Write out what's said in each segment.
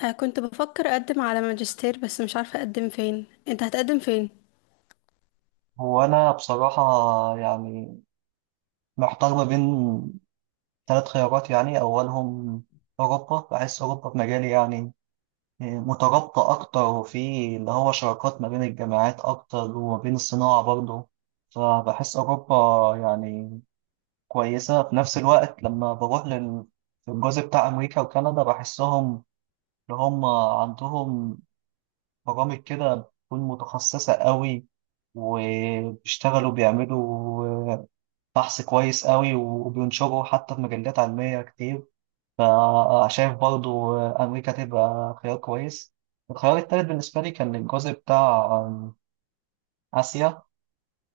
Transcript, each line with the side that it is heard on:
left: كنت بفكر اقدم على ماجستير، بس مش عارفه اقدم فين. انت هتقدم فين؟
right: هو أنا بصراحة يعني محتار ما بين ثلاث خيارات، يعني أولهم أوروبا. بحس أوروبا في مجالي مترابطة أكتر، وفي اللي هو شراكات ما بين الجامعات أكتر وما بين الصناعة برضه. فبحس أوروبا يعني كويسة. في نفس الوقت لما بروح للجزء بتاع أمريكا وكندا، بحسهم اللي هم عندهم برامج كده بتكون متخصصة قوي، وبيشتغلوا بيعملوا بحث كويس قوي وبينشره حتى في مجلات علمية كتير. فشايف برضو أمريكا تبقى خيار كويس. الخيار التالت بالنسبة لي كان الجزء بتاع آسيا.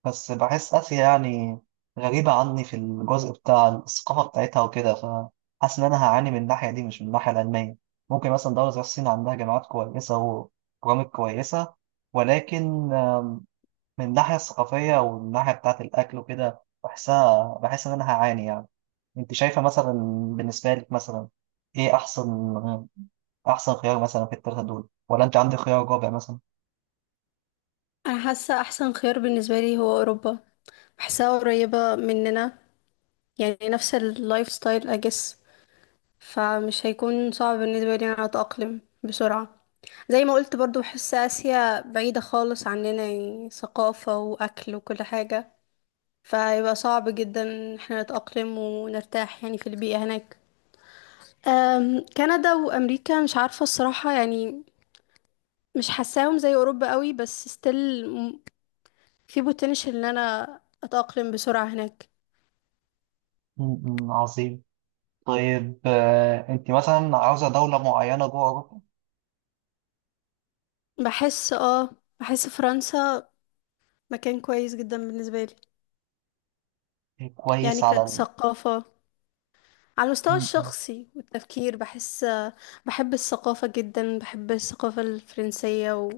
right: بس بحس آسيا غريبة عني في الجزء بتاع الثقافة بتاعتها وكده، فحاسس إن أنا هعاني من الناحية دي، مش من الناحية العلمية. ممكن مثلا دولة زي الصين عندها جامعات كويسة وبرامج كويسة، ولكن من الناحية الثقافية والناحية بتاعة الأكل وكده بحسها، بحس إن أنا هعاني يعني. انت شايفه مثلا، بالنسبه لك مثلا، ايه احسن، احسن خيار مثلا في الثلاثه دول، ولا انت عندك خيار رابع مثلا؟
left: انا حاسه احسن خيار بالنسبه لي هو اوروبا. بحسها قريبه مننا، يعني نفس اللايف ستايل اجس، فمش هيكون صعب بالنسبه لي انا اتاقلم بسرعه. زي ما قلت برضو، بحس اسيا بعيده خالص عننا، يعني ثقافه واكل وكل حاجه، فيبقى صعب جدا إن احنا نتاقلم ونرتاح يعني في البيئه هناك. كندا وامريكا مش عارفه الصراحه، يعني مش حاساهم زي اوروبا قوي، بس ستيل في potential ان انا اتأقلم بسرعة هناك.
right: م- م، عظيم. طيب انت مثلا عاوزه دوله معينه جوه اوروبا؟
left: بحس اه بحس فرنسا مكان كويس جدا بالنسبة لي،
right: إيه،
left: يعني
right: كويس على
left: كثقافة، على المستوى
right: م- م،
left: الشخصي والتفكير. بحس بحب الثقافة جدا، بحب الثقافة الفرنسية و...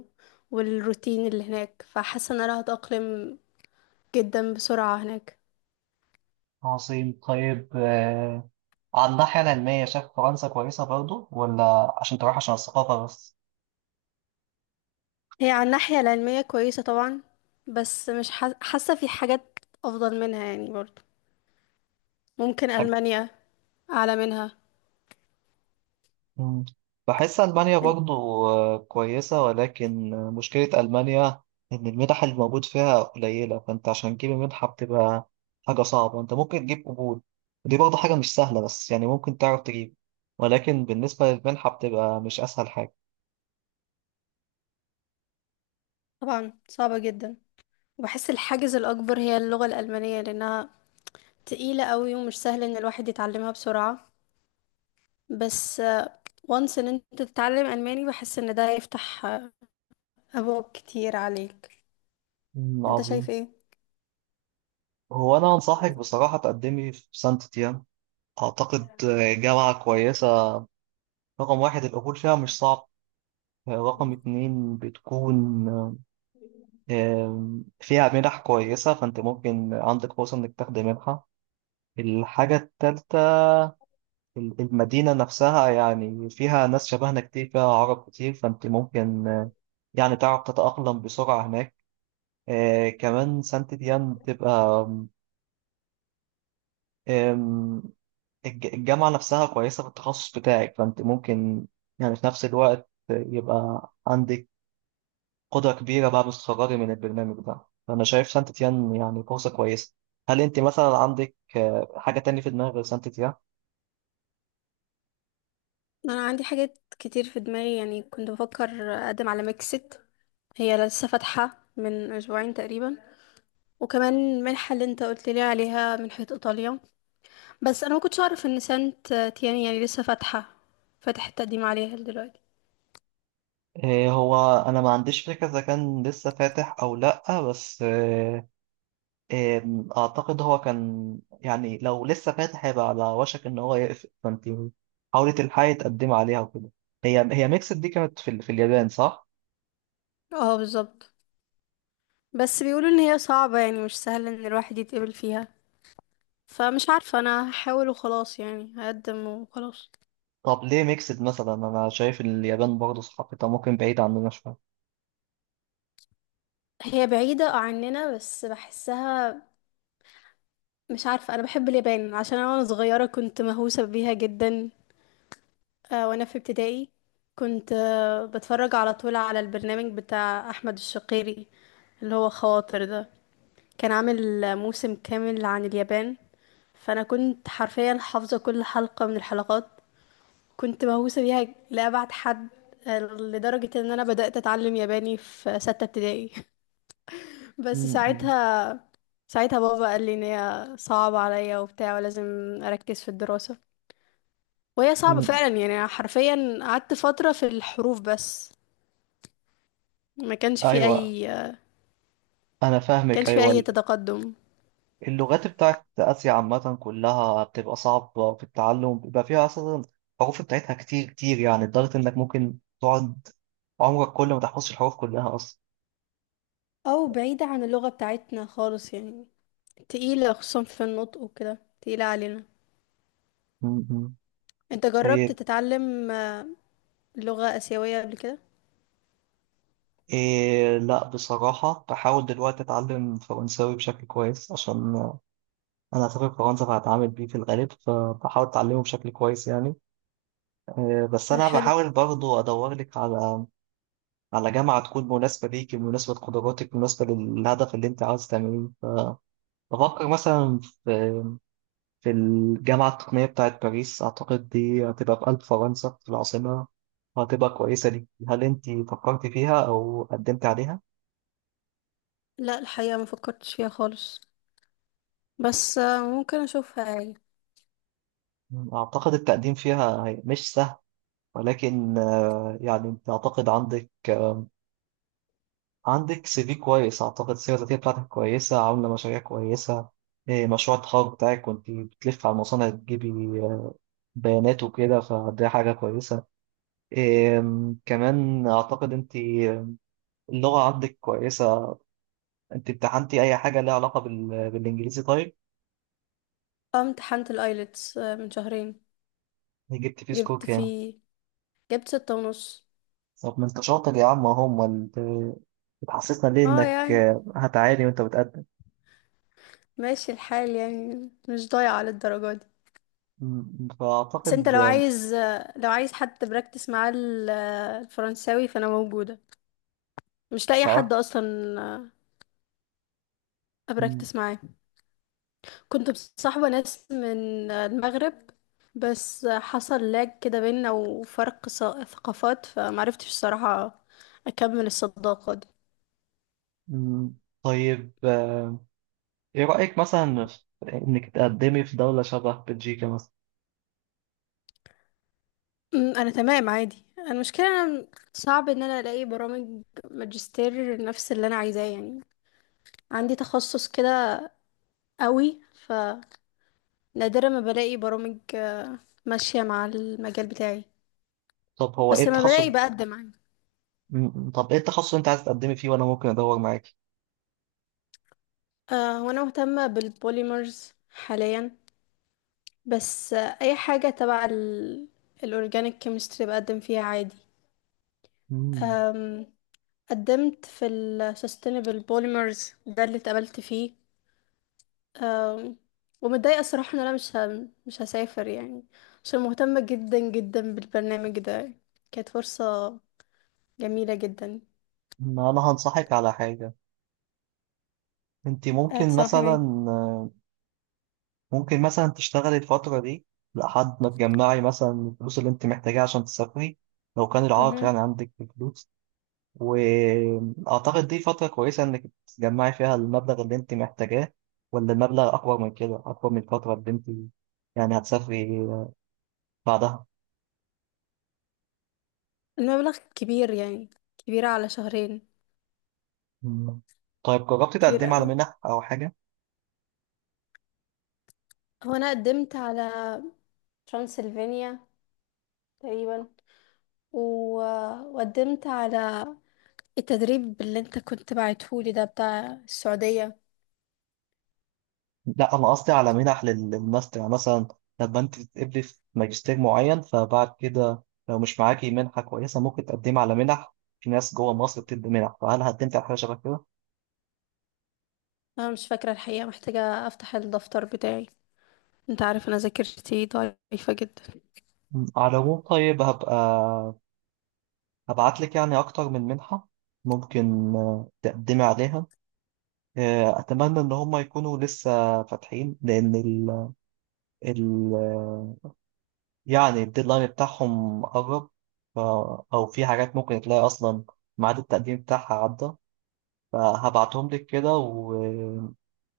left: والروتين اللي هناك، فحاسة ان انا هتأقلم جدا بسرعة هناك.
right: عظيم. طيب على الناحيه العلميه، شايف فرنسا كويسه برضو، ولا عشان تروح عشان الثقافه بس؟
left: هي على الناحية العلمية كويسة طبعا، بس مش حاسة في حاجات افضل منها يعني برضه. ممكن ألمانيا أعلى منها.
right: مم. بحس ألمانيا
left: إن-
right: برضو كويسة، ولكن مشكلة ألمانيا إن المنح اللي موجود فيها قليلة. فأنت عشان تجيب منحة بتبقى حاجة صعبة. أنت ممكن تجيب قبول، ودي برضو حاجة مش سهلة، بس يعني ممكن تعرف تجيب، ولكن بالنسبة للمنحة بتبقى مش أسهل حاجة.
left: طبعا صعبة جدا، وبحس الحاجز الأكبر هي اللغة الألمانية لأنها تقيلة قوي ومش سهل إن الواحد يتعلمها بسرعة. بس وانس إن أنت تتعلم ألماني، بحس إن ده يفتح أبواب كتير عليك.
right: مم،
left: أنت شايف
right: عظيم.
left: إيه؟
right: هو أنا أنصحك بصراحة تقدمي في سانت تيان. أعتقد جامعة كويسة. رقم واحد، القبول فيها مش صعب. رقم اتنين، بتكون فيها منح كويسة، فأنت ممكن عندك فرصة إنك تاخدي منحة. الحاجة التالتة، المدينة نفسها يعني فيها ناس شبهنا كتير، فيها عرب كتير، فأنت ممكن يعني تعرف تتأقلم بسرعة هناك. كمان سانت ديان بتبقى، آم، الجامعة نفسها كويسة في التخصص بتاعك، فأنت ممكن يعني في نفس الوقت يبقى عندك قدرة كبيرة بعد الصغار من البرنامج ده. فأنا شايف سانت تيان يعني فرصة كويسة. هل أنت مثلا عندك حاجة تانية في دماغك غير سانت تيان؟
left: أنا عندي حاجات كتير في دماغي، يعني كنت بفكر أقدم على ميكسيت. هي لسه فاتحة من أسبوعين تقريبا. وكمان المنحة اللي أنت قلت لي عليها، منحة إيطاليا. بس انا ما كنتش اعرف ان سانت تيان يعني لسه فاتحه، فاتح التقديم عليها دلوقتي.
right: هو أنا ما عنديش فكرة إذا كان لسه فاتح أو لأ، بس آه، آم، أعتقد هو كان يعني لو لسه فاتح هيبقى على وشك إن هو يقفل، فأنت حاولي تلحقي تقدمي عليها وكده. هي ميكسد دي كانت في، في اليابان صح؟
left: اه بالظبط. بس بيقولوا ان هي صعبه، يعني مش سهل ان الواحد يتقبل فيها. فمش عارفه، انا هحاول وخلاص يعني، هقدم وخلاص.
right: طب ليه ميكسد مثلا؟ أنا شايف اليابان برضه ثقافتها ممكن بعيدة عننا شوية.
left: هي بعيده عننا بس بحسها، مش عارفه، انا بحب اليابان عشان انا وانا صغيره كنت مهووسه بيها جدا. وانا في ابتدائي كنت بتفرج على طول على البرنامج بتاع احمد الشقيري، اللي هو خواطر ده. كان عامل موسم كامل عن اليابان، فانا كنت حرفيا حافظه كل حلقه من الحلقات. كنت مهووسه بيها لابعد حد، لدرجه ان انا بدات اتعلم ياباني في سته ابتدائي
right: م-
left: بس
right: م-
left: ساعتها، ساعتها بابا قال لي ان هي صعبه عليا وبتاع ولازم اركز في الدراسه، وهي صعبه
right: م.
left: فعلا. يعني أنا حرفيا قعدت فتره في الحروف بس. ما كانش في
right: ايوه،
left: اي
right: أنا فاهمك
left: كانش في اي
right: أيوة.
left: تقدم.
right: اللغات بتاعت آسيا عامة كلها بتبقى صعبة في التعلم، بيبقى فيها أصلا الحروف بتاعتها كتير كتير، يعني لدرجة إنك ممكن تقعد عمرك كله ما تحفظش الحروف كلها أصلا.
left: او بعيدة عن اللغة بتاعتنا خالص يعني، تقيلة خصوصا في النطق وكده، تقيلة علينا.
right: م- م.
left: انت جربت
right: طيب،
left: تتعلم لغة آسيوية قبل كده؟
right: إيه لا بصراحة بحاول دلوقتي أتعلم فرنساوي بشكل كويس، عشان أنا هسافر فرنسا فهتعامل بيه في الغالب، فبحاول أتعلمه بشكل كويس يعني. إيه بس أنا
left: حلو.
right: بحاول برضو أدور لك على، على جامعة تكون مناسبة ليك، مناسبة لقدراتك، مناسبة للهدف اللي أنت عاوز تعمله. فبفكر مثلا في في الجامعة التقنية بتاعة باريس. أعتقد دي هتبقى في قلب فرنسا، في العاصمة، وهتبقى كويسة ليك. هل أنت فكرت فيها أو قدمت عليها؟
left: لا، الحقيقة ما فكرتش فيها خالص، بس ممكن اشوفها يعني.
right: أعتقد التقديم فيها مش سهل، ولكن يعني أنت أعتقد عندك سي في كويس. أعتقد السيرة الذاتية بتاعتك كويسة، عاملة مشاريع كويسة. إيه، مشروع التخرج بتاعك كنت بتلف على المصانع تجيبي بيانات وكده، فدي حاجة كويسة. كمان أعتقد أنت اللغة عندك كويسة. أنت امتحنتي أي حاجة ليها علاقة بالإنجليزي؟ طيب
left: اه امتحنت الايلتس من شهرين.
right: جبت فيه سكور
left: جبت
right: كام؟
left: فيه جبت 6.5.
right: طب ما أنت شاطر يا عم أهو. أمال بتحسسنا ليه
left: اه
right: إنك
left: يعني
right: هتعاني وأنت بتقدم؟
left: ماشي الحال يعني، مش ضايعة للدرجة دي. بس انت
right: فأعتقد
left: لو عايز، لو عايز حد براكتس معاه الفرنساوي، فانا موجودة. مش لاقي حد
right: تعرف.
left: اصلا آه،
right: م-
left: ابراكتس معاه. كنت مصاحبة ناس من المغرب، بس حصل لاج كده بينا وفرق ثقافات، فمعرفتش الصراحة اكمل الصداقة دي.
right: م- طيب إيه رأيك مثلا في إنك تقدمي في دولة شبه بلجيكا مثلا؟
left: انا تمام عادي. أنا المشكلة، أنا صعب ان انا الاقي برامج ماجستير نفس اللي انا عايزاه يعني. عندي تخصص كده قوي، فنادرا ما بلاقي برامج ماشية مع المجال بتاعي،
right: طب هو إيه
left: بس لما
right: التخصص؟
left: بلاقي بقدم عادي.
right: طب إيه التخصص اللي أنت عايز تقدمي فيه وأنا ممكن أدور معاكي؟
left: وانا مهتمة بالبوليمرز حاليا، بس اي حاجة تبع الأورجانيك كيمستري بقدم فيها عادي.
right: مم.
left: أم، قدمت في ال sustainable polymers ده اللي اتقبلت فيه. أم، ومتضايقة الصراحة ان انا مش هسافر يعني، عشان مهتمة جدا جدا بالبرنامج ده. كانت فرصة جميلة جدا.
right: ما انا هنصحك على حاجة. انت ممكن
left: هتصاحب
right: مثلا
left: ايه؟
right: ممكن مثلا تشتغلي الفترة دي لحد ما تجمعي مثلا الفلوس اللي انت محتاجاها عشان تسافري، لو كان العائق
left: مهم.
right: يعني عندك في الفلوس. واعتقد دي فترة كويسة انك تجمعي فيها المبلغ اللي انت محتاجاه، ولا المبلغ اكبر من كده، اكبر من الفترة اللي انت يعني هتسافري بعدها؟
left: المبلغ كبير يعني، كبير على شهرين،
right: مم. طيب، جربتي
left: كبير
right: تقدمي على
left: قوي.
right: منح او حاجة؟
left: هو انا قدمت على ترانسلفانيا تقريبا، و... وقدمت على التدريب اللي انت كنت بعتهولي ده بتاع السعودية.
right: لا انا قصدي على منح للماستر يعني. مثلا لما انت تتقبلي في ماجستير معين، فبعد كده لو مش معاكي منحه كويسه ممكن تقدمي على منح. في ناس جوه مصر بتدي منح، فهل قدمت على حاجه شبه كده؟
left: انا مش فاكرة الحقيقة، محتاجة افتح الدفتر بتاعي، انت عارف انا ذاكرتي ضعيفة جدا.
right: مم. على العموم طيب، هبعت لك يعني اكتر من منحه ممكن تقدمي عليها. اتمنى ان هم يكونوا لسه فاتحين، لان ال... يعني الديدلاين بتاعهم قرب. ف... او في حاجات ممكن تلاقي اصلا ميعاد التقديم بتاعها عدى. فهبعتهم لك كده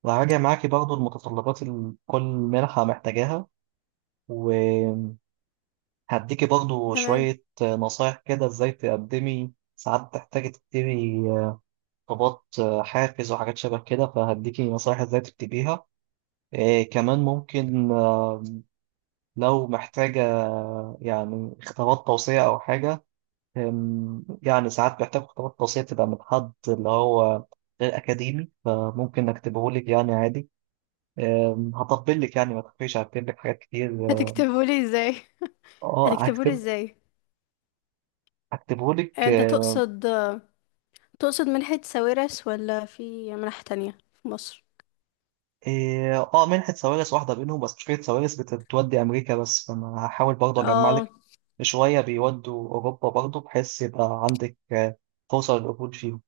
right: وهراجع معاكي برضو المتطلبات اللي كل منحة محتاجاها. وهديكي برضو
left: تمام.
right: شوية نصايح كده ازاي تقدمي. ساعات بتحتاجي تكتبي طلبات حافز وحاجات شبه كده، فهديكي نصايح ازاي تكتبيها. إيه كمان ممكن لو محتاجة يعني خطابات توصية أو حاجة، يعني ساعات بحتاج خطابات توصية تبقى من حد اللي هو غير أكاديمي، فممكن أكتبهولك يعني عادي. هطبل لك يعني، ما تخافيش هكتب لك حاجات كتير اه.
left: هتكتبهولي ازاي؟
right: آه،
left: هتكتبهولي
right: هكتب
left: ازاي؟
right: هكتبه لك
left: انت
right: اه.
left: تقصد منحة ساويرس ولا في منح تانية في مصر؟
right: منحة سوارس واحدة بينهم، بس مشكلة سوارس بتودي أمريكا بس، فأنا هحاول برضه أجمع
left: اه.
right: لك شوية بيودوا أوروبا برضه، بحيث يبقى عندك فرصة للقبول فيهم.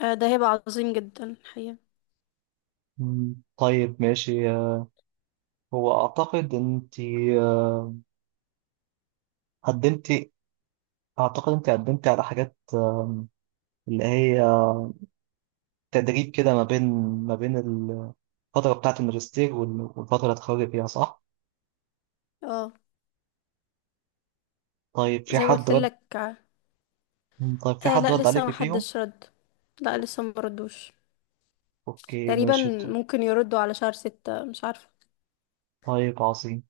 left: ده هيبقى عظيم جدا الحقيقة.
right: مم، طيب ماشي. هو أعتقد أنت آه، قدمتي أعتقد أنت قدمتي على حاجات اللي هي تدريب كده ما بين، الفترة بتاعة الماجستير والفترة اللي هتخرجي فيها، صح؟
left: اه
right: طيب، في
left: زي ما
right: حد
left: قلت
right: رد؟
left: لك.
right: مم، طيب في
left: آه،
right: حد
left: لا
right: رد
left: لسه ما
right: عليك فيهم؟
left: حدش رد. لا لسه ما ردوش
right: اوكي
left: تقريبا.
right: ماشي.
left: ممكن يردوا على شهر 6، مش عارفة.
right: طيب عظيم.